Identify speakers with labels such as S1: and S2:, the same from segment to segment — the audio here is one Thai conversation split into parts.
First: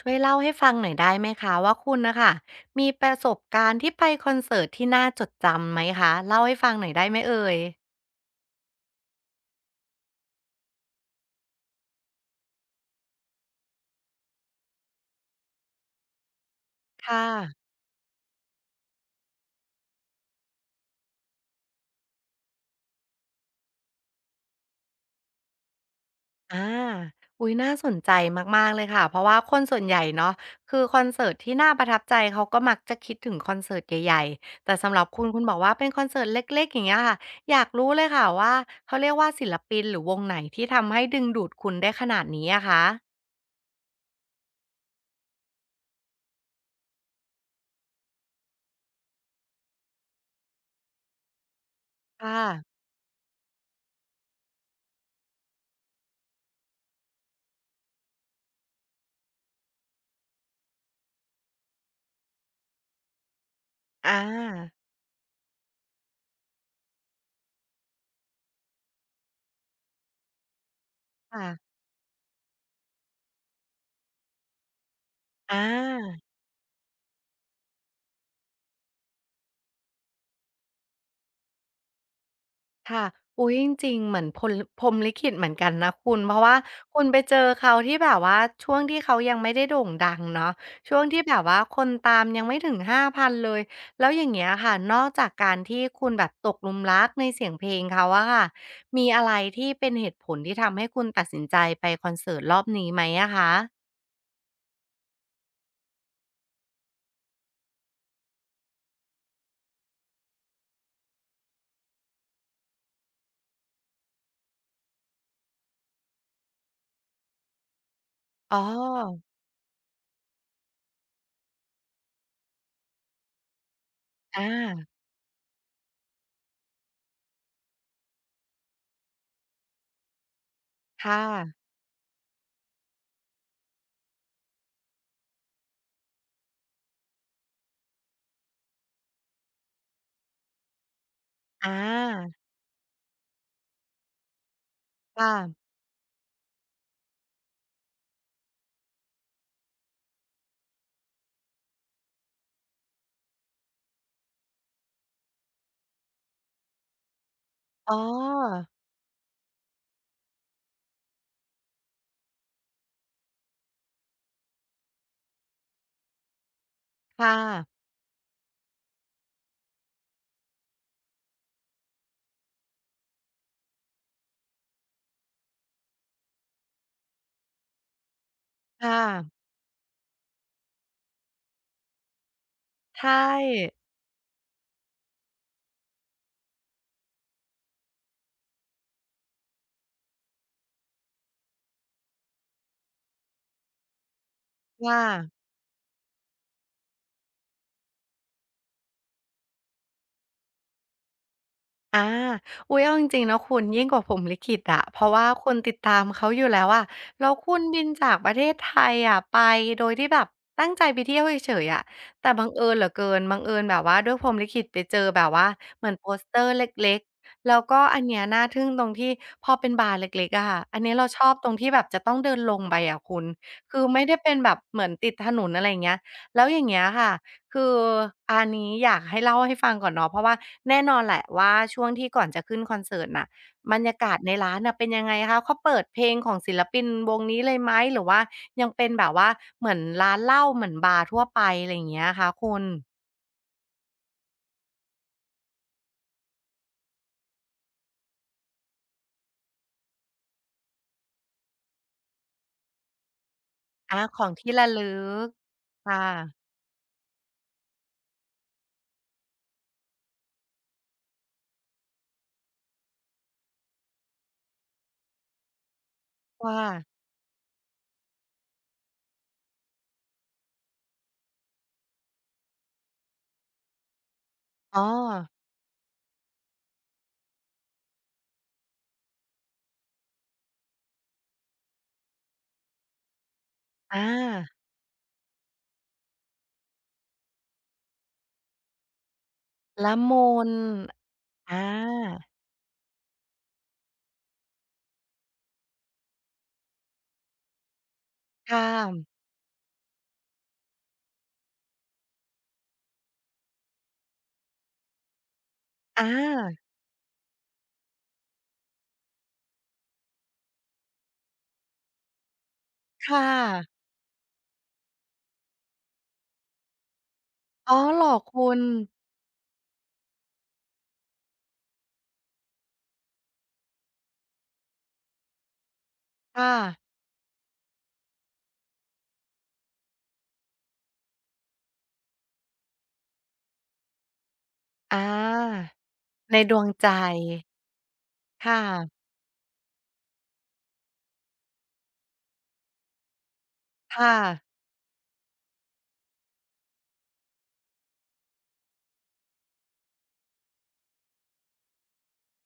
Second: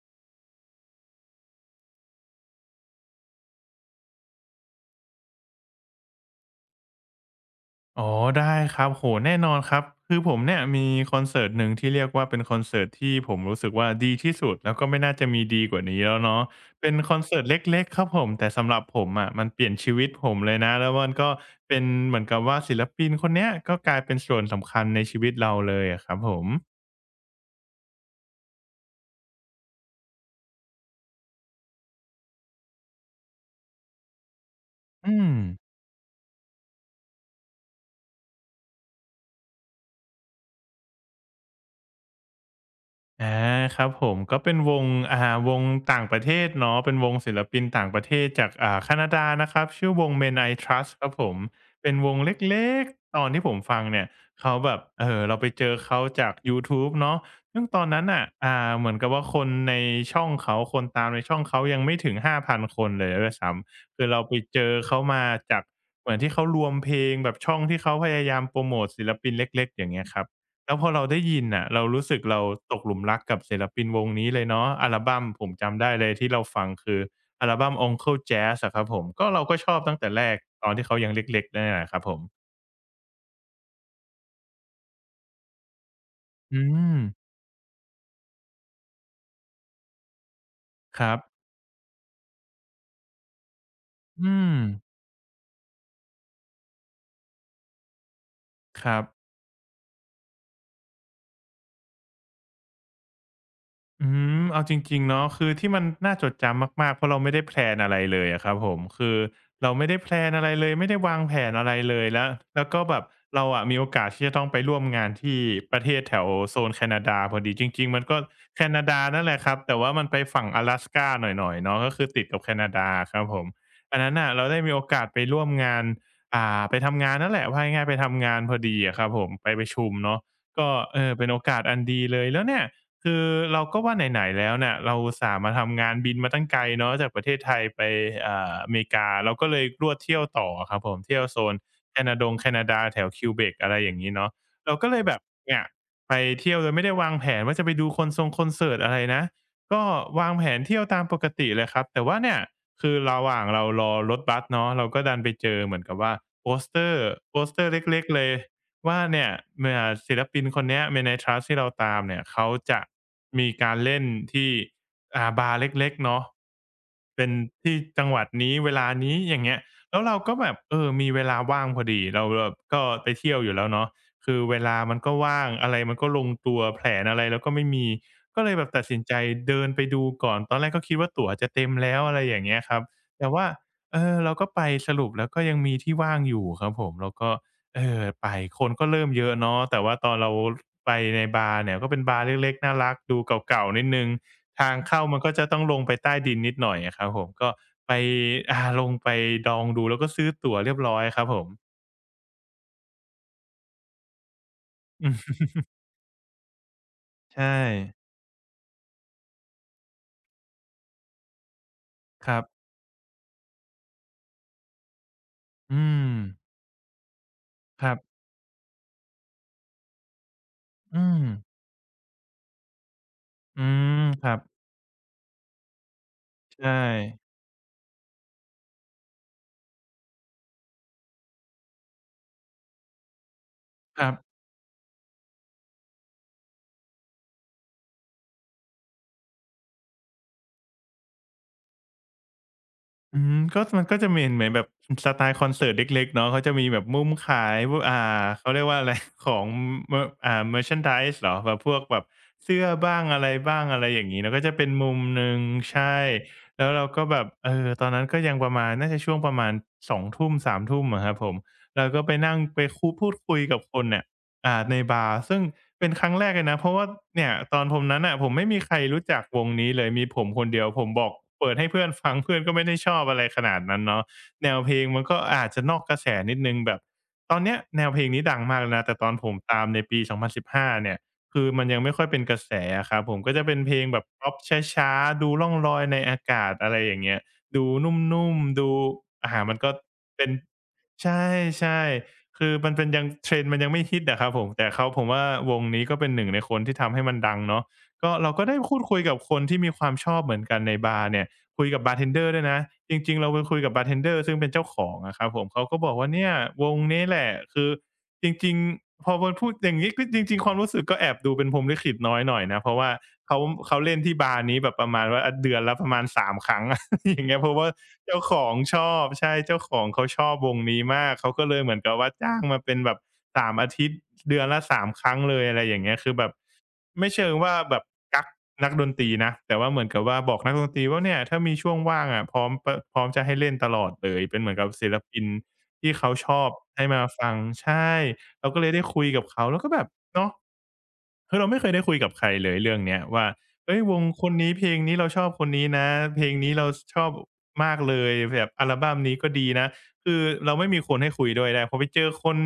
S1: ช่วยเล่าให้ฟังหน่อยได้ไหมคะว่าคุณนะคะมีประสบการณ์ที่ไปคอนเสิร์ตที่น่าจดจำไหมคะเล่าให้ฟังหน่อยได้ไหมเอ่ย
S2: อ๋อได้ครับโอ้แน่นอนครับคือผมเนี่ยมีคอนเสิร์ตหนึ่งที่เรียกว่าเป็นคอนเสิร์ตที่ผมรู้สึกว่าดีที่สุดแล้วก็ไม่น่าจะมีดีกว่านี้แล้วเนาะเป็นคอน
S1: ค่ะ
S2: เสิร์ตเล็กๆครับผมแต่สำหรับผมอะมันเปลี่ยนชีวิตผมเลยนะแล้วมันก็เป็นเหมือนกับว่าศิลปินคนเนี้ยก็กลายเป็นส่วนสำคัญในชีวิตเราเลยอะครับผม
S1: อาอุ๊ยน่าสนใจมากๆเลยค่ะเพราะว่าคนส่วนใหญ่เนาะคือคอนเสิร์ตที่น่าประทับใจเขาก็มักจะคิดถึงคอนเสิร์ตใหญ่ๆแต่สำหรับ
S2: อื
S1: คุณ
S2: ม
S1: คุณบอกว่าเป็นคอนเสิร์ตเล็กๆอย่างเงี้ยค่ะอยากรู้เลยค่ะว่าเขาเรียกว่าศิลปินหรือวงไหนที่ทำให้ดึงดูดคุณได้ขนาดนี้อะคะ
S2: อาครับผมก็เป็นวงอ่าวงต่างประเทศเนาะเป็นวงศิลปินต่างประเทศจากแคนาดานะครับชื่อวง Men I Trust ครับผมเป็นวงเ
S1: ค่ะ
S2: ล็กๆตอนที่ผมฟังเนี่ยเขาแบบเราไปเจอเขาจากยูทูบเนาะซึ่งตอนนั้นน่ะเหมือนกับว่าคนตามในช่องเขายังไม่ถึง5,000คนเลยด้วยซ้ำคือ
S1: อา
S2: เราไปเจอเขามาจากเหมือนที่เขารวมเพลงแบบช่องที่เขาพยายามโพรโมตศิลปินเล็กๆอย่างเงี้ยครับ แล้วพอเราได้ยินน่ะ
S1: ค่ะ
S2: เรารู้สึกเราตกหลุมรักกับศิลปินวงนี้เลยเนาะอัลบัมผม
S1: อ
S2: จำได้เลย
S1: า
S2: ที่เราฟังคืออัลบัม Uncle Jazz อะครับผมก็เราก็ชอบตั้งแต่แรกตอนที่เขายังเล็กๆนั่นแหละครับผม
S1: ค่ะ อุ๊ยจริงๆ เหมือนพลพรหมลิขิตเหมือนกันนะคุณ เพราะว่า
S2: อืม
S1: คุณไปเจอเขาที่แบบว่าช่วงที่เขายังไม่ได้โด่งดังเนาะช่ว
S2: ค
S1: ง
S2: รับ
S1: ที่แบบว่าคนตามยังไม่ถึง5,000เลย แล้วอย่าง
S2: อื
S1: เงี้ย
S2: ม
S1: ค่ะ นอกจากการที่คุณแบบตกหลุมรักในเสียงเพลงเขาอะค่ะ
S2: ครั
S1: มีอะ
S2: บ
S1: ไรที่เป็นเหตุผลที่ทำให้คุณตัดสินใจไปคอนเสิร์ตรอบนี้ไหมอะคะ
S2: อืเอาจริงๆเนาะคือที่มันน่าจดจำมากๆเพราะเราไม่ได้แพลนอะไรเลยอะครับผมคือเราไม่ได้แพลนอะไรเลยไม่ได้วางแผนอะไรเลยแล้วก็แบบเราอะมีโอกาสที่จะต้องไปร่วมงานที่ประเทศแถวโซนแคนาดาพอดีจริงๆมันก็
S1: อ๋อ
S2: แคนาดานั่นแหละครับแต่ว่ามันไปฝั่ง阿拉สกาหน่อยๆเนาะก็คือติดกับแคนาดาอะครับผมอันนั้นน่ะ
S1: อ
S2: เราได้มีโอ
S1: า
S2: กาสไปร่วมงานไปทำงานนั่นแหละว่าง่ายๆไปทำงานพอดีอะครับผมไปประชุมเนาะก็เออ
S1: ค่ะ
S2: เป็นโอกาสอันดีเลยแล้วเนี่ย คือเราก็ว่าไหนๆแล้วเนี่ยเราอุตส่าห์มาทำงานบินมาตั้งไกลเนาะจากประเทศไทยไปอเมริกาเราก็เลยรวดเที่ยวต่ออะครับผมเที่ยวโซน
S1: อ
S2: แคนาดง
S1: า
S2: แคนาดาแถว Quebec อะไรอย่างงี้เนาะเราก็เลยแบบ
S1: ค่ะ
S2: เนี่ยไปเที่ยวโดยไม่ได้วางแผนว่าจะไปดูคอนเสิร์ตอะไรนะก็วางแผนเที่ยวตามปกติเลยครับแต่ว่าเนี่ยคือระหว่างเรารอรถบัสเนาะเราก็ดันไปเจอเหมือนกับว่าโปสเตอร์โปสเตอร์
S1: อ๋
S2: เล็กๆเลย
S1: อ
S2: ว่าเนี่ยเมื่อศิลปินคนเนี้ย MANATRUST ที่เราตามเนี่ยเขาจะมีการเล่นที่บาร์เล็กๆเนาะเป็น
S1: ค่ะ
S2: ที่จังหวัดนี้เวลานี้อย่างเงี้ยแล้วเราก็แบบเออมีเวลาว่างพอดีเราแบบก็ไปเที่ยวอยู่แล้วเนาะคือเวลามันก็ว่างอะไรมันก็ลงตัวแผนอะไรเราก็ไม่มีก็เลยแบบตัด
S1: ค่
S2: สินใจ
S1: ะ
S2: เดินไปดูก่อนตอนแรกก็คิดว่าตั๋วจะเต็มแล้วอะไรอย่างเงี้ยครับ
S1: ค่
S2: แต่ว่า
S1: ะ
S2: เออเราก็ไปสรุปแล้วก็ยังมีที่ว่างอยู่ครับผมเราก็ เออไปคนก็เริ่มเยอะเนาะแต่ว่าตอนเราไปในบาร์เนี่ยก็เป็นบาร์เล็กๆน่ารักดูเก่าๆนิดหนึ่ง
S1: ใช่
S2: ทาง
S1: ค
S2: เข้ามันก็
S1: ่ะ
S2: จะต้องลงไปใต้ดินนิดหน่อยอะครับผมก็ไปลงไปดองดูแล้วก็ซื้อตั๋วเรียบร้อยครับผม
S1: อาอุ๊ยเอาจริงๆนะคุณยิ่งกว่าพรหมลิขิตอะเพ
S2: อื
S1: ราะว่า
S2: ม
S1: คุณติดตามเขาอยู่แล้วอะแล้ว
S2: ใช่
S1: คุณบินจากประเทศไทยอะไปโดยที่แบบตั้งใจไปเที่ยวเฉยๆอะแต่
S2: ครั
S1: บั
S2: บ
S1: งเอิญเหลือเกินบังเอิญแบบว่าด้วยพรหมลิขิตไปเจอแบบว่า
S2: อื
S1: เหมือนโป
S2: ม
S1: สเตอร์เล็กๆแล้วก็
S2: ครั
S1: อันเนี้
S2: บ
S1: ยน่าทึ่งตรงที่พอเป็นบาร์เล็กๆอะค่ะอันนี้เรา
S2: อื
S1: ช
S2: ม
S1: อบตรงที่แบบจะต้องเดินลงไปอะคุณ
S2: อื
S1: คือไม่
S2: ม
S1: ได้
S2: ค
S1: เป็
S2: รั
S1: น
S2: บ
S1: แบบเหมือนติดถนนอะไรอย่างเงี้ยแล้วอย่าง
S2: ใช่
S1: เงี้ยค่ะ คืออันนี้อยากให้เล่าให้ฟังก่อนเนาะเพราะว่าแน่นอนแหละว่าช่วงที่ก่อนจะขึ้นคอนเสิร์ตน่ะบรรยา
S2: ครั
S1: กา
S2: บ
S1: ศในร้านน่ะเป็นยังไงคะเขาเปิดเพลงของศิลปินวงนี้เลยไหมหรือว่ายังเป็นแบบว่าเหมือนร้านเหล้าเหมือนบาร์ทั่วไปอะไรอย่างเงี้ยคะคุณ
S2: ก็มันก็จะมีเหมือนแบบสไตล์คอนเสิร์ตเล็กๆเนาะเขาจะมีแบบมุมขายพวกเขาเรียกว่าอะไร ของเมออ่า merchandise เหรอแบบพวกแบบเสื้อบ้างอะไรบ้างอะไรอ
S1: อา
S2: ย่าง
S1: ข
S2: นี้
S1: อง
S2: เนาะก็
S1: ที่
S2: จะเป็
S1: ระ
S2: นมุ
S1: ลึ
S2: มห
S1: ก
S2: นึ่งใช่
S1: ค่ะ
S2: แล้วเราก็แบบเออตอนนั้นก็ยังประมาณน่าจะช่วงประมาณ20:00 21:00อะครับผมเราก็ไปนั่งไปพูดคุยกับคนเนี่ย อ่าในบาร์ซึ่งเป็นครั้งแรกเลย
S1: ว่า
S2: นะเพราะว่าเนี่ยตอนผมนั้นน่ะผมไม่มีใครรู้จักวงนี้เลยมีผมคนเดียวผมบอกเปิดให้เพื่อนฟัง เพื่อนก็ไม่ได้ชอบอะไรขนาดนั้นเนาะแนวเพล
S1: อ๋อ
S2: งมันก็อาจจะนอกกระแสนิดหนึ่งแบบตอนเนี้ยแนวเพลงนี้ดังมากแล้วนะแต่ตอนผมตามในปี2015เนี่ยคือมันยังไม่ค่อยเป็นกระแสอะครับผมก็จะเป็นเพลงแบบ
S1: อา
S2: พ็อปช้าๆดูร่องลอยในอากาศอะไรอย่างเงี้ยดูนุ่มๆดูมันก็
S1: ละ
S2: เป็
S1: มุ
S2: น
S1: น
S2: ใช
S1: อา
S2: ่ๆ คือมันเป็นยัง trend มันยังไม่ฮิตอะครับผมแต่เขาผมว่าวงนี้ก็เป็นหนึ่งในคนที่ทำให้มันดังเนาะก็เราก็ได้
S1: ค่
S2: พูดคุย
S1: ะ
S2: กับคนที่มีความชอบเหมือนกันในบาร์เนี่ยคุยกับบาร์เทนเดอร์ด้วยนะจริงๆเราไปคุยกับบาร์เทนเดอร์ซึ่งเป็นเจ้าของอะครับผมเขาก็บอก
S1: อา
S2: ว่าเนี่ยวงนี้แหละคือจริงๆพอมันพูดอย่างงี้ก็จริงๆความรู้สึกก็แอบดูเป็นพรหมลิขิตน้อยหน่อยนะเพราะว่า
S1: ค่
S2: เขาเขา
S1: ะ
S2: เล่นที่บาร์นี้แบบประมาณว่าอาเดือนละประมาณสามครั้ง อย่างเงี้ยเพราะว่า
S1: อ๋อเหรอ
S2: เจ้าขอ
S1: คุ
S2: ง
S1: ณ
S2: ชอบใช่เจ้าของเขาชอบวงนี้มากเขาก็เลยเหมือนกับว่าจ้างมาเป็นแบบ3อาทิตย์เดือนละสามครั้งเลยอะไรอย่างเงี้ยคือแบบ
S1: ค่ะ
S2: ไม่เชิงว่าแบบกักนักดนตรีนะแต่ว่าเหมือนกับว่าบอกนักดนตรีว่าเนี่ยถ้ามีช่วงว่างอะพร้อมจะให้เล่นตลอดเลยเป็นเหมือนกับศิ
S1: อ
S2: ลปิน
S1: า
S2: ที่เขาช
S1: ใน
S2: อบ
S1: ดวง
S2: ให้
S1: ใจ
S2: มาฟังใช่
S1: ค
S2: เราก็เลยได้
S1: ่ะ
S2: คุยกับเขาแล้วก็แบบเนาะคือเราไม่เคยได้คุยกับใครเลยเรื่องเนี้ยว่า เอ้ยวง
S1: ค่ะ
S2: คนนี้เพลงนี้เราชอบคนนี้นะเพลงนี้เราชอบมากเลยแบบอัลบัมนี้ก็ดีนะคือเราไม่มีคนให้คุยด้วยได้พอไปเจอคน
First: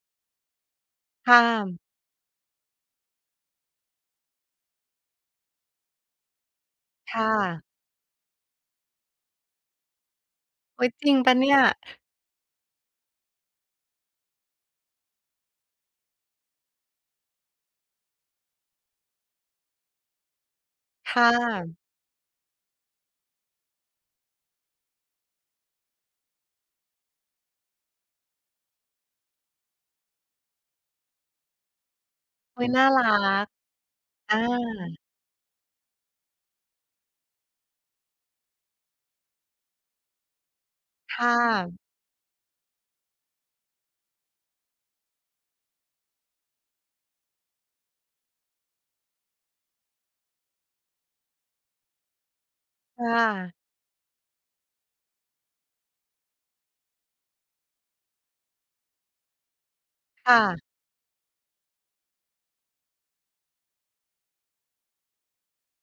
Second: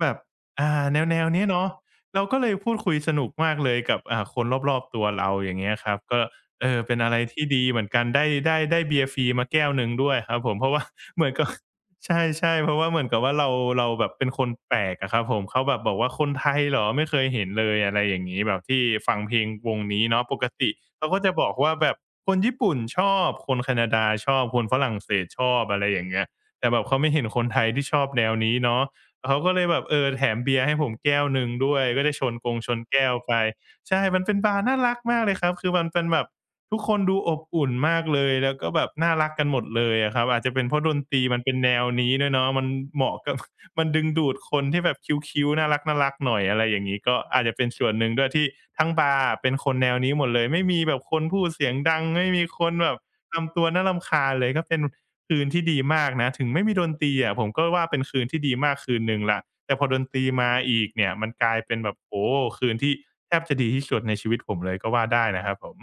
S2: แบบอ่าแนวๆ
S1: ค่ะ
S2: เนี้ยเนาะเราก็เลยพูดคุยสนุกมากเลยกับคนรอบๆตัวเราอย่างเงี้ยครับก็เออเป็นอะไร
S1: ค่ะ
S2: ที่ดีเหมือนกันได้เบียร์ฟรีมาแก้วหนึ่งด้วยครับผมเพราะว่า
S1: อุ๊ยจริ ง
S2: เห
S1: เป
S2: มือน
S1: ล่า
S2: กับ
S1: เนี่ย
S2: ใช่ๆเพราะว่าเหมือนกับว่าเราแบบเป็นคนแปลกอะครับผมเขาแบบบอกว่าคนไทยเหรอไม่เคยเห็นเลยอะไรอย่างงี้แบบที่ฟังเพลงวงนี้เนาะปกติเขาก็
S1: ค่
S2: จะบอกว่า
S1: ะ
S2: แบบคนญี่ปุ่นชอบคนแคนาดาชอบคนฝรั่งเศสชอบอะไรอย่างเงี้ยแต่แบบเขาไม่เห็นคนไทยที่ชอบแนวนี้เนาะเขาก็เลยแบบเออแถมเบียร์ให้ผมแก้วหนึ่งด้วยก็ได้ชนกง
S1: อุ๊ย
S2: ชน
S1: น่ารั
S2: แก้วไป
S1: ก
S2: ใช่มันเป็
S1: อา
S2: นบาร์น่ารักมากเลยครับคือมันเป็นแบบ ทุกคนดูอบอุ่นมากเลยแล้วก็แบบน่ารักกันหมดเลยอะครับอาจจะเป็นเพราะดนตรี
S1: ค่
S2: มันเป็นแน
S1: ะ
S2: วนี้ด้วยเนาะมันเหมาะกับ มันดึงดูดคนที่แบบคิ้วๆน่ารักๆหน่อยอะไรอย่างงี้ก็อาจจะเป็นส่วนหนึ่งด้วยที่ทั้งบาร์อะเป็นคนแนวนี้หมดเลยไม่มีแบบคนพูดเสียงดังไม่มีคนแบบ
S1: ค่ะ
S2: ทำตัวน่ารำคาญเลยก็เป็นคืนที่ดีมากนะถึงไม่มีดนตรีอะผมก็ว่าเป็นคืนที่ดีมากคืนหนึ่งละแต่พอดนตรีมา
S1: ค่ะ
S2: อีกเนี่ยมันกลายเป็นแบบโอ้คืนที่แทบจะดีที่สุดในชีวิตผมเลยก็ว่าได้นะครับผม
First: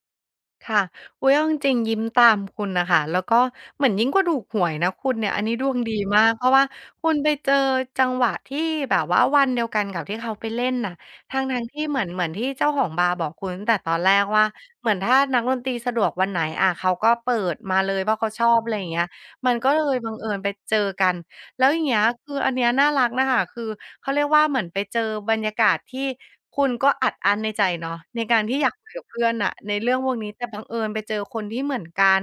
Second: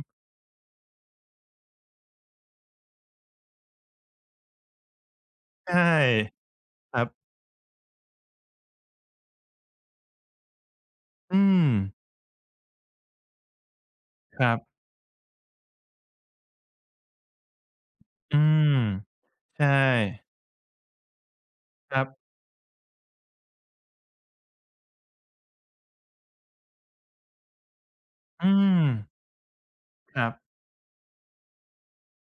S1: ค่ะอุ๊ยเอาจริงๆยิ้มตามคุณน่ะค่ะแล้วก็เหมือนยิ่งกว่าถูกหวยนะคุณเนี่ยอันนี้ดวง
S2: ใช่
S1: ดีมากเพราะว่า
S2: ครับ
S1: คุณไปเจอจังหวะที่แบบว่าวันเดียวกันกับที่เขาไปเล่นน่ะท
S2: อื
S1: ั้ง
S2: ม
S1: ๆที่เหมือนเหมือนที่เจ้าของบาร์บอกคุณตั้งแต่ตอนแรก
S2: ค
S1: ว่า
S2: รับ
S1: เหมือนถ้านักดนตรีสะดวกวันไหนอาเขาก็เปิดมาเลยเพราะเขา
S2: อื
S1: ชอบอะ
S2: ม
S1: ไรอย่างเงี้ยมัน
S2: ใช่
S1: ก็เลยบังเอิญไปเจอกัน แล้วอย่าง
S2: ค
S1: เงี้
S2: รั
S1: ย
S2: บ
S1: คืออันเนี้ยน่ารักน่ะค่ะคือเขาเรียกว่าเหมือนไปเจอบรรยากาศที่คุณก็อัดอั้นในใจเนาะในการ
S2: อื
S1: ที่อยาก
S2: ม
S1: คุยกับเพื่อนน่ะในเรื่องพวก
S2: ครั
S1: นี้
S2: บ
S1: แต่บังเอิญไปเจอคนที่เหมือนกัน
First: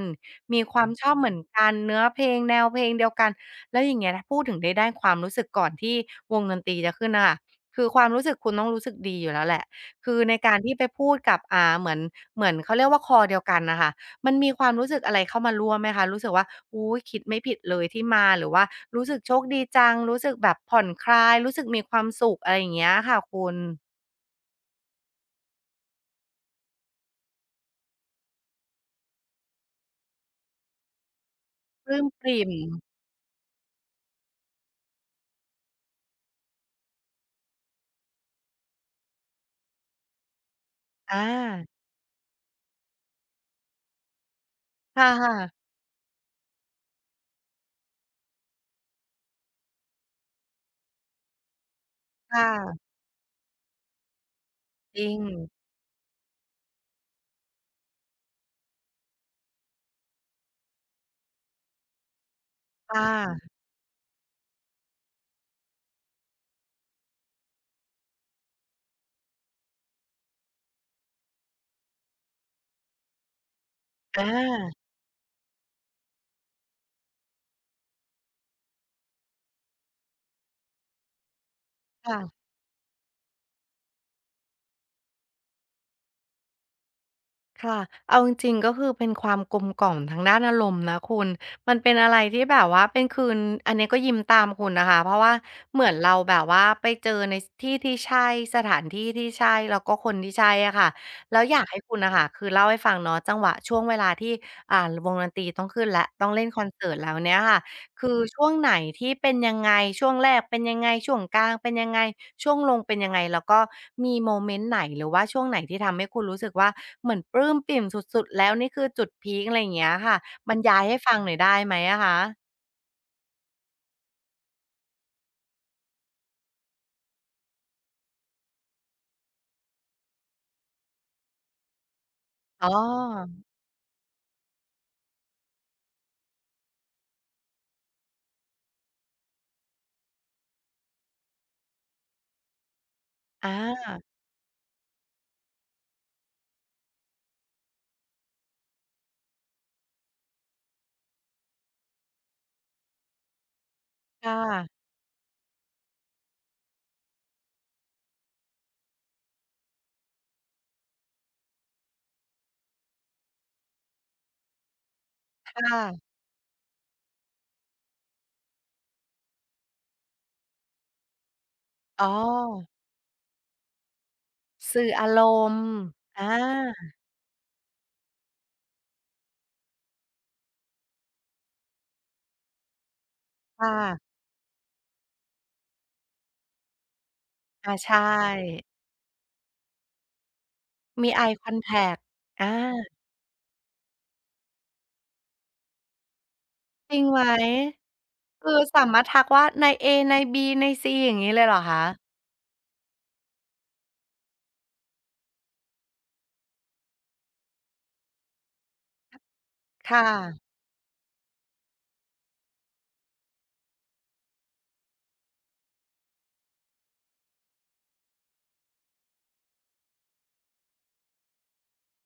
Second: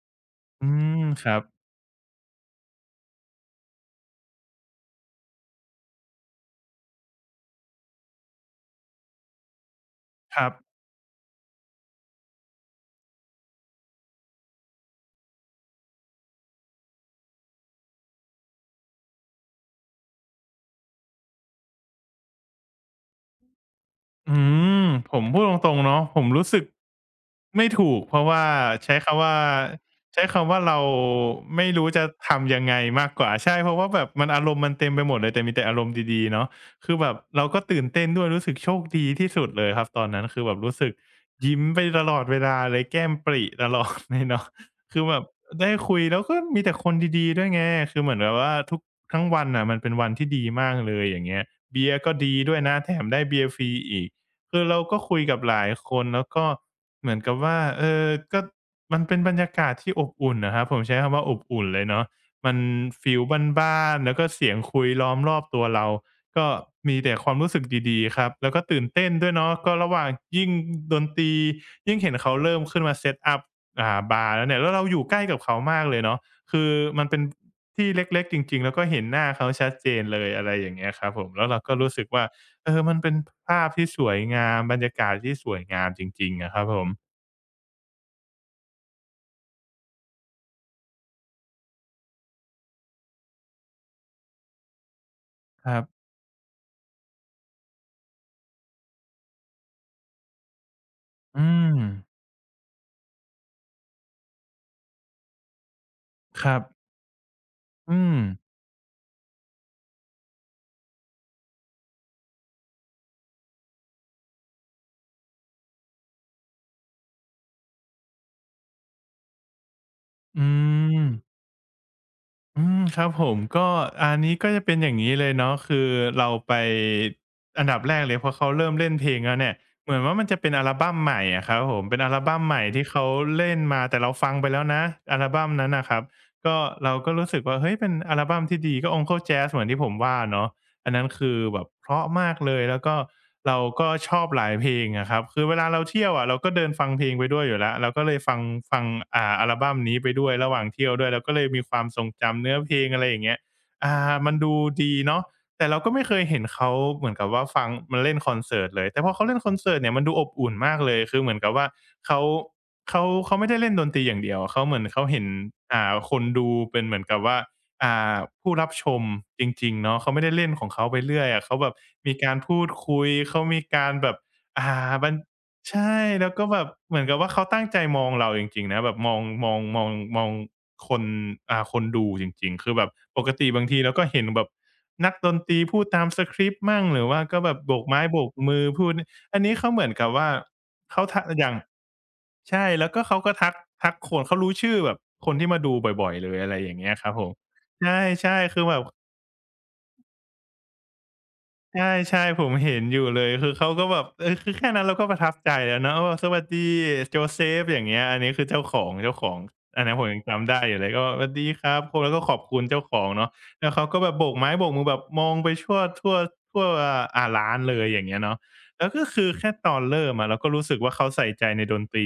S1: มี
S2: อื
S1: ความ
S2: ม
S1: ชอบ
S2: ค
S1: เหมือ
S2: รั
S1: น
S2: บ
S1: กันเนื้อเพลงแนวเพลงเดียวกันแล้วอย่างเงี้ยถ้าพูดถึงใด้ด้านความรู้สึกก่อนที่วงดนตรีจะขึ้นน่ะค่ะคือความรู้สึกคุณต้องรู้สึกดีอยู่แล้วแหละคือใน
S2: ครับ
S1: การที่ไปพูดกับเหมือนเขาเรียกว่าคอเดียวกันน่ะค่ะมันมีความรู้สึกอะไรเข้ามาร่วมไหมคะรู้สึกว่า อุ๊ยคิดไม่ผิดเลยที่มาหรือว่ารู้สึกโชคดีจังรู้สึกแบบผ่อนคลายรู้สึกมีความสุขอะไรอย่างเงี้ยค่ะคุณ
S2: อืมผมพูดตรงๆเนาะผมรู้สึกไม่ถูกเพราะว่าใช้คำว่าใช้คำว่าเราไม่
S1: ป
S2: รู้
S1: ลื้
S2: จะ
S1: มปริ่ม
S2: ทำยังไงมากกว่าใช่เพราะว่าแบบมันอารมณ์มันเต็มไปหมดเลยแต่มีแต่อารมณ์ดีๆเนาะคือแบบเราก็ตื่นเต้นด้วยรู้สึกโชคดีที่สุดเลยครับตอนนั้นคือแบบรู้สึก
S1: อา
S2: ยิ้มไปตลอดเวลาเลยแก้มปริตลอดเลยเนาะ คือแบบ
S1: ค่ะๆ
S2: ได้คุยแล้วก็มีแต่คนดีๆด้วยไงคือเหมือนแบบว่าทั้งวันน่ะมันเป็นวันที่ดีมากเลยอย่างเงี้ยเบียร์ก็
S1: ค
S2: ดีด้วยนะ
S1: ่ะ
S2: แถมได้เบียร์ฟรีอีก คือเราก็
S1: จริ
S2: คุ
S1: ง
S2: ยกับหลายคนแล้วก็เหมือนกับว่าเออก็มันเป็นบรรยากาศที่อบอุ่นนะครับผมใช้คำว่าอบอุ่นเลยเนาะมัน
S1: ค่
S2: ฟีล
S1: ะ
S2: บ้านๆแล้วก็เสียงคุยล้อมรอบตัวเราก็มีแต่ความรู้สึกดีๆครับแล้วก็ตื่นเต้นด้วยเนาะก็ระหว่างยิ่งดนตรียิ่งเห็นเขาเริ่มขึ้นมาเซตอัป
S1: อ
S2: บาร์แล้วเนี่ยแล้วเรา
S1: า
S2: อยู่ใกล้กับเขามากเลยเนาะคือมันเป็นที่เล็กๆจริงๆแล้วก็เห็นหน้าเขาชัดเจนเลยอะไรอย่างเงี้ยครับผมแล้วเราก็รู้สึกว่า
S1: ค่ะ
S2: เออมันเป็นภาพที่สวยงามบรรยากาศที่สวยงามจริงๆอะครับผม
S1: ค่ะเอาจริงๆก็คือเป็นความกลมกล่อมทางด้านอารมณ์นะคุณมันเป็นอะไรที่แบบว่าเป็นคืนอันนี้ก็ยิ้มตามคุณนะคะเพราะว่า
S2: ครั
S1: เห
S2: บ
S1: มือนเราแบบว่าไปเจอในที่ที่ใช่สถานที่ที่ใช่แล้วก็คนที่ใช่อะค่ะแล้
S2: อื
S1: วอยากให้
S2: ม
S1: คุณนะคะคือเล่าให้ฟังเนาะจังหวะช่วงเวลาที่อ่าวงดนตรีต้องขึ้นและต้องเล่
S2: ค
S1: น
S2: รั
S1: ค
S2: บ
S1: อนเสิร์ตแล้วเนี้ยค่ะ
S2: อื
S1: คือ
S2: ม
S1: ช่วงไหนที่เป็นยังไงช่วงแรกเป็นยังไงช่วงกลางเป็นยังไงช่วงลงเป็นยังไงแล้วก็มีโมเมนต์ไหนหรือว่าช่วงไหนที่ทำให้คุณรู้สึกว่าเหมือนปลื้มปิ่มสุดๆแล้วนี่คือจุดพีกอะไรอย่างเงี้ยค่ะ
S2: อื
S1: บรรยายให้ฟังหน่
S2: ม
S1: อยได้ไหมอะคะ
S2: อืมครับผมก็อันนี้ก็จะเป็นอย่างงี้เลยเนาะคือเราไปอันดับแรกเลยพอเขาเริ่มเล่นเพลงแล้วเนี่ยเหมือนว่ามันจะเป็นอัลบัมใหม่อะครับผมเป็นอัลบัมใหม่
S1: อ๋อ
S2: ที่เขาเล่นมา แต่เราฟังไปแล้วนะอัลบัมนั้นน่ะครับก็เราก็รู้สึกว่าเฮ้ยเป็นอัลบัมที่ดีก็ Uncle Jazz เหมือนที่ผมว่าเนาะ อันนั้นคือแบบเพราะมากเลยแล้วก็
S1: อ
S2: เราก็
S1: า
S2: ชอบหลายเพลงอะครับคือเวลาเราเที่ยวอะเราก็เดินฟังเพลงไปด้วยอยู่แล้วเราก็เลยฟังอัลบัมนี้ไปด้วยระหว่างเที่ยวด้วยเราก็เลยมีความทรงจำเนื้อเพลงอะไรอย่างเงี้ยอ่ามั
S1: ค่ะ
S2: นดูดีเนาะแต่เราก็ไม่เคยเห็นเขาเหมือนกับว่าฟังมาเล่นคอนเสิร์ตเลยแต่พอเขาเล่นคอนเสิร์ตเนี่ยมันดูอบอุ่นมากเลยคือเหมือนกับว่าเขาเขาไม่ได้เล่นดนตรีอย่างเดียวเขาเหมือนเขาเห็น
S1: ค
S2: ค
S1: ่ะ
S2: นดูเป็นเหมือนกับว่า อ่าผู้รับชมจริงๆเนาะเขาไม่ได้เล่นของเขาไปเรื่อยอะเขาแบบ
S1: อ๋อ
S2: มีการพูดคุยเขามีการแบบอ่า
S1: สื่ออา
S2: มัน
S1: รมณ์
S2: ใช่
S1: อา
S2: แล้วก็แบบเหมือนกับว่าเขาตั้งใจมองเราจริงๆนะแบบมองมองมองมองคนคนดูจริงๆคือแบบปกติ
S1: ค
S2: บางทีเราก็
S1: ่ะ
S2: เห็นแบบนักดนตรีพูดตามสคริปต์มั่งหรือว่าก็แบบ
S1: อา
S2: โบก
S1: ใช
S2: ไม้โบกมือ
S1: ่
S2: พูดอันนี้เขาเหมือนกับว่าเขา
S1: มี
S2: ทัก
S1: Eye
S2: อย่าง
S1: Contact อา
S2: ใช่แล้วก็เขาก็ทักคนเขารู้ชื่อแบบคนที่มาดูบ่อยๆเลยอะไรอย่างเงี้
S1: จ
S2: ย
S1: ริง
S2: ครับ
S1: ไหม
S2: ผม ใช่ๆ
S1: คือ
S2: คือแบบ
S1: สามารถทักว่านายเอนายบีนายซีอย่างงี้เลยเหรอคะ
S2: ใช่ๆผมเห็นอยู่เลยคือเขาก็แบบเออคือแค่นั้นเราก็ประทับใจแล้วเนาะว่าสวัสดี Joseph" อย่างเงี้ยอันนี้คือเจ้าของอันนั้นผ
S1: ค่ะ
S2: มยังจำได้อยู่เลยก็แบบสวัสดีครับโพแล้วกเก็ขอบคุณเจ้าของเนาะแล้วเขาก็แบบโบกไม้โบกมือแบบมองไปชั่วทั่วร้านเลยอย่างเงี้ยเนาะแล้วก็คือแค่ตอนเริ่มอะเราก็รู้สึกว่าเขาใส่ใจในดนตรี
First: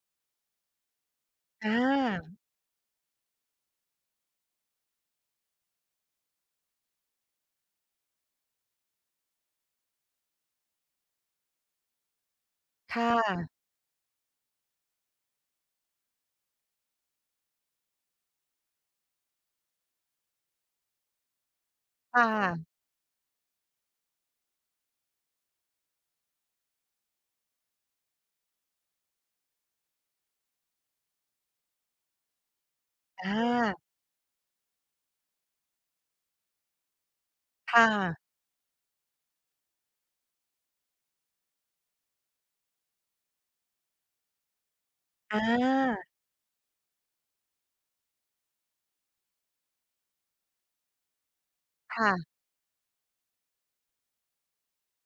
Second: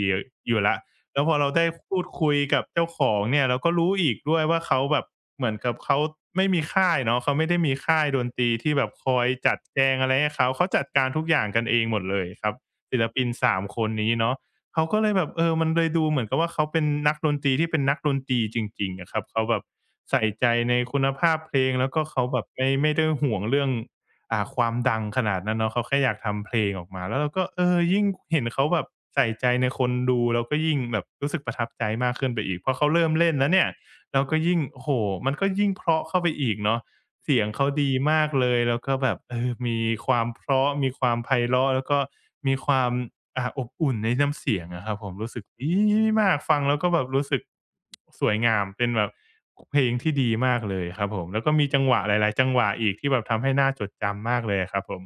S2: อยู่แล้ว แล้วพอเราได้
S1: อา
S2: พูดคุยกับเจ้าของเนี่ยเราก็รู้อีกด้วยว่าเขาแบบเหมือนกับเขาไม่มีค่ายเนาะเขาไม่ได้มีค่ายดนตรีที่แบบคอยจัดแจงอะไรให้เขาเขาจัดการทุกอย่างกันเองหมดเลยครับศิ
S1: ค่
S2: ลปินสา
S1: ะ
S2: มคนนี้เนาะเขาก็เลยแบบเออมันเลยดูเหมือนกับว่าเขาเป็นนักดนตรีที่เป็นนักดนตรีจริงๆอะครับเขาแบบใส่ใจในคุณภาพเพลงแล้วก็
S1: ค
S2: เขาแบบ
S1: ่ะ
S2: ไม่ได้ห่วงเรื่อง ความดังขนาดนั้นเนาะเขาแค่อยากทำเพลงออกมาแล้วเราก็เออยิ่งเห็นเขาแบบใส่ใจในคนดูเราก็ยิ่งแบบรู้สึกประทับใจมากขึ้นไปอีกพอเขาเริ่มเล่
S1: อา
S2: นแล้วเนี่ยเราก็ยิ่งโอ้โฮมันก็ยิ่งเพราะเข้าไปอีกเนาะ เสียงเขา
S1: ค่ะ
S2: ดีมากเลยแล้วก็แบบเออมีความเพราะมีความไพเราะแล้วก็มีความอบอุ่นในน้ำเสียงอะครับผมรู้
S1: อ
S2: สึกดี
S1: า
S2: มากฟังแล้วก็แบบรู้สึกสวยงามเป็นแบบเพลงที่ดีมากเลยครับผมแล้วก็มีจังหวะหลาย
S1: ค่ะ
S2: ๆจังหวะอีกที่แบบทำให้น่าจดจำมากเลยอะครับผม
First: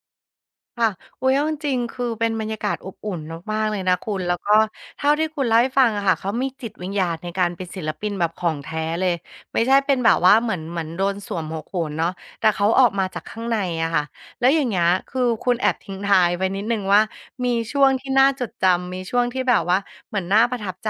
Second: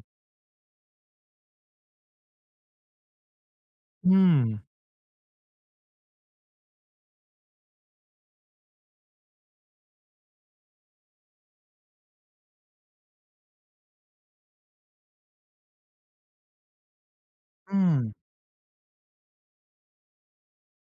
S1: ค่ะอุ๊ยเอาจริงๆคือเป็นบรรยากาศอบอุ่นมากๆเลยนะคุ
S2: อื
S1: ณ
S2: ม
S1: แล้วก็เท่าที่คุณเล่าให้ฟังอะค่ะเขามีจิตวิญญาณในการเป็นศิลปินแบบของแท้เลยไม่ใช่เป็นแบบว่าเหมือนโดนสวมหัวโขนเนาะแต่เขาออกมาจากข้างในอะค่ะแล้วอย่างเงี้ยคือคุณแอบทิ้งท้ายไว้นิดหนึ่งว่ามี
S2: อื
S1: ช่วง
S2: ม
S1: ที่น่าจดจำมีช่วงที่แบบว่าเหมือนน่าประทับใจ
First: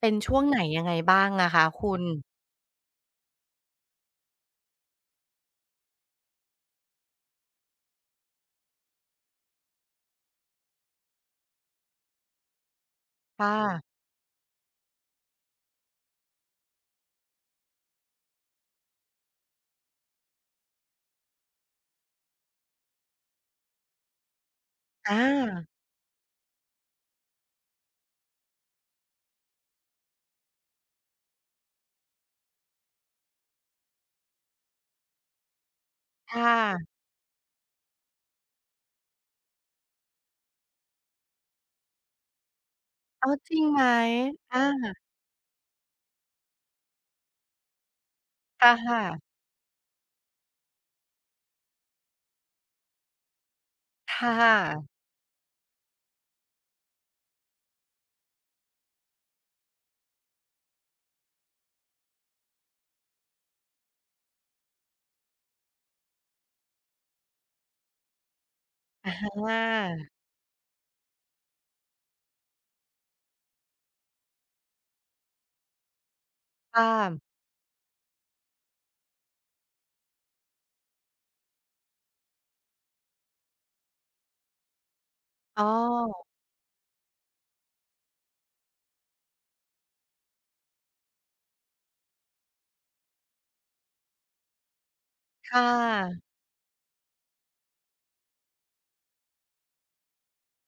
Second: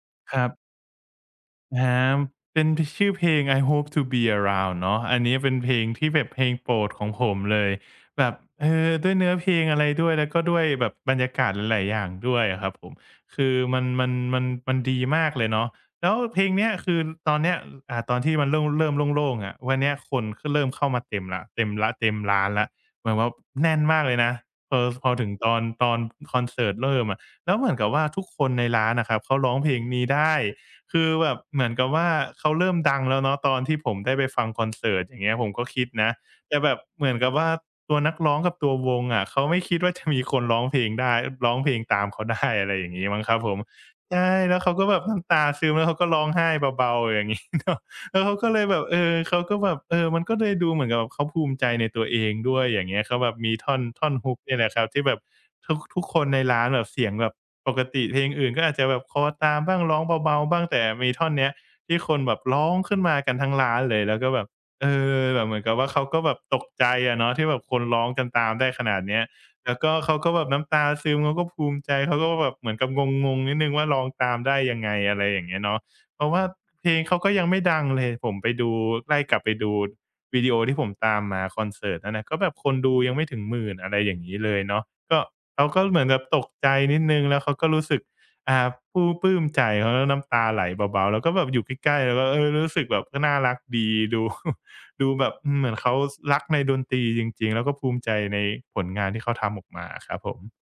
S1: เป็นช่
S2: ค
S1: วง
S2: รั
S1: ไหน
S2: บ
S1: ยังไงบ้างอะคะ
S2: อ
S1: คุณ
S2: าเป็นพชื่อเพลง I Hope to Be Around เนาะอันนี้เป็นเพลงที่แบบเพลงโปรดของผมเลยแบบเออด้วยเนื้อเพลงอะไรด้วยแล้วก็ด้วยแบบบรรยากาศหลายๆอย่างด้วยอะครับผม
S1: ค
S2: คือมัน
S1: ่ะ
S2: มันมันมันดีมากเลยเนาะแล้วเพลงเนี้ยคือตอนเนี้ยตอนที่มันเริ่มโล่งๆอะวันเนี้ยคนก็เริ่มเข้ามาเต็มแล้วเต็มล้าเต็มร้านแล้วเหมือนว่าแน่นมากเลยนะพอ
S1: อา
S2: ถึงตอนคอนเสิร์ตเริ่มอะแล้วเหมือนกับว่าทุกคนในร้านอะครับเขาร้องเพลงนี้ได้ คือแบบเหมือนกับว่าเขาเริ่มดังแล้วเนาะตอนที่ผมได้ไปฟังคอนเสิร์ตอย่างเงี้ยผมก็คิดนะ
S1: ค
S2: แต่แบบ
S1: ่ะ
S2: เหมือนกับว่าตัวนักร้องกับตัววงอะเขาไม่คิดว่าจะมีคนร้องเพลงได้ร้องเพลงตามเขาได้อะไรอย่างงี้มั้ง
S1: อ้า
S2: ค
S1: ว
S2: รับผ
S1: จริ
S2: ม
S1: งไหม
S2: ใช่แล้ว
S1: อา
S2: เขาก็แบบน้ำตาซึมแล้วเขาก็ร้องไห้เบาๆอย่างงี้ เนาะแล้วเขาก็เลยแบบเอ
S1: ค่ะ
S2: อเขาก็แบบเออมันก็เลยดูเหมือนกับแบบเขาภูมิใจในตัวเองด้วยอย่างเงี้ยเขาแบบมีท่อนท่อ
S1: ๆ
S2: น
S1: ค่
S2: Hook เนี่ยแหละครับ
S1: ะ
S2: ที่แบบทุกคนในร้านแบบเสียงแบบ ปกติเพลงอื่นก็อาจจะแบบคอตามบ้างร้องเบาๆบ้างแต่มีท่อนเนี้ยที่คนแบบร้องขึ้นมากันทั้งร้านเลยแล้วก็แบบเออแบบเหมือนกับว่าเขาก็แบบตกใจอะเนาะที่แบบคนร้องกันตามได้ขนาดเนี้ย
S1: อา
S2: แล้วก็เขาก็แบบน้ำตาซึมเขาก็ภูมิใจเขาก็แบบเหมือนกับงงๆนิดหนึ่งว่าร้องตามได้ยังไงอะไรอย่างเงี้ยเนาะเพราะว่าเพลงเขา
S1: ค่ะ
S2: ก็ยังไม่ดังเลยผมไปดูไล่กลับไปดูวิดีโอที่ผมตามมาคอนเสิร์ตนั้นน่ะก็แบบคนดูยังไม่ถึงหมื่นอะไรอย่างงี้เลยเนาะก็
S1: อ๋
S2: เขาก็เหมือนแบบ
S1: อ
S2: ตกใจนิดหนึ่งแล้วเขาก็รู้สึกอ่าปลื้มใจเขาแล้็น้ำตาไหลเบาๆแล้วก็แบบอยู่ใกล้ๆแล้วก็เออรู้สึกแบบก็น่ารักดีดู ดูแบบอืม
S1: ค่
S2: เหมือนเขา
S1: ะ
S2: รักในดนตรีจริงๆแล้วก็ภูมิใจในผลงานที่เขาทำออกมาอะครับผม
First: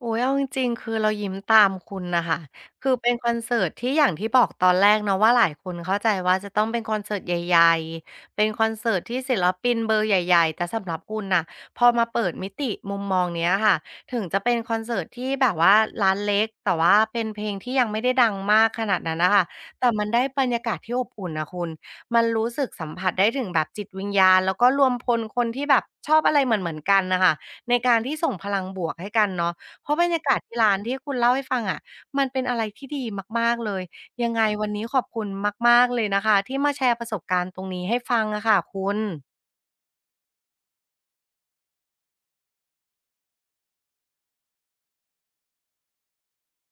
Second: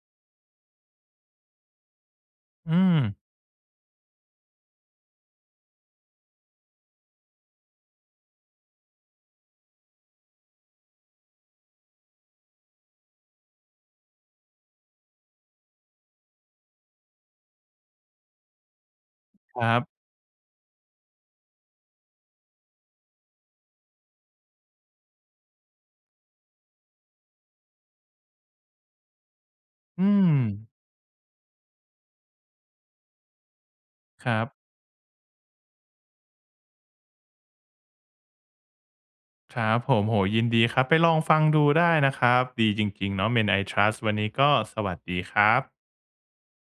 S1: โอ้ยเอาจริงๆคือเรายิ้มตามคุณน่ะค่ะ
S2: อื
S1: คือ
S2: ม
S1: เป็นคอนเสิร์ตที่อย่างที่บอกตอนแรกเนาะว่าหลายคนเข้าใจว่าจะต้องเป็นคอนเสิร์ตใหญ่ๆเป็นคอนเสิร์ตที่ศิลปินเบอร์ใหญ่ๆแต่สำหรับคุณน่ะพอมาเปิดมิติมุมมองเนี้ยค่ะถึงจะเป็นคอนเสิร์ตที่แบบว่าร้านเล็กแต่ว่าเป็นเพลงที่ยังไม่ได้ดังมากขนาดนั้นน่ะค่ะ
S2: ครั
S1: แต่มั
S2: บ
S1: นได้บรรยากาศที่อบอุ่นน่ะคุณมันรู้สึกสัมผัสได้ถึงแบบจิตวิญญาณแล้วก็รวมพลคนที่แบบชอบอะไรเหมือนๆกันน่ะค่ะในการที่ส่งพลังบวกให้กันเนาะ เพราะบ
S2: อื
S1: รรยา
S2: ม
S1: กาศที่ร้านที่คุณเล่าให้ฟังอะมันเป็นอะไรที่ดีมากๆเลย
S2: ค
S1: ยังไง
S2: รั
S1: วั
S2: บ
S1: นนี้ขอบคุณมากๆเลยนะคะที่มาแชร์ประสบการณ์ตรงนี้ให้ฟังอะค่ะคุณ
S2: ครับผมโอ้โฮยินดีครับไปลองฟังดูได้นะครับดีจริงๆเนาะ Men I Trust วันนี้ก็สวัสดีครับ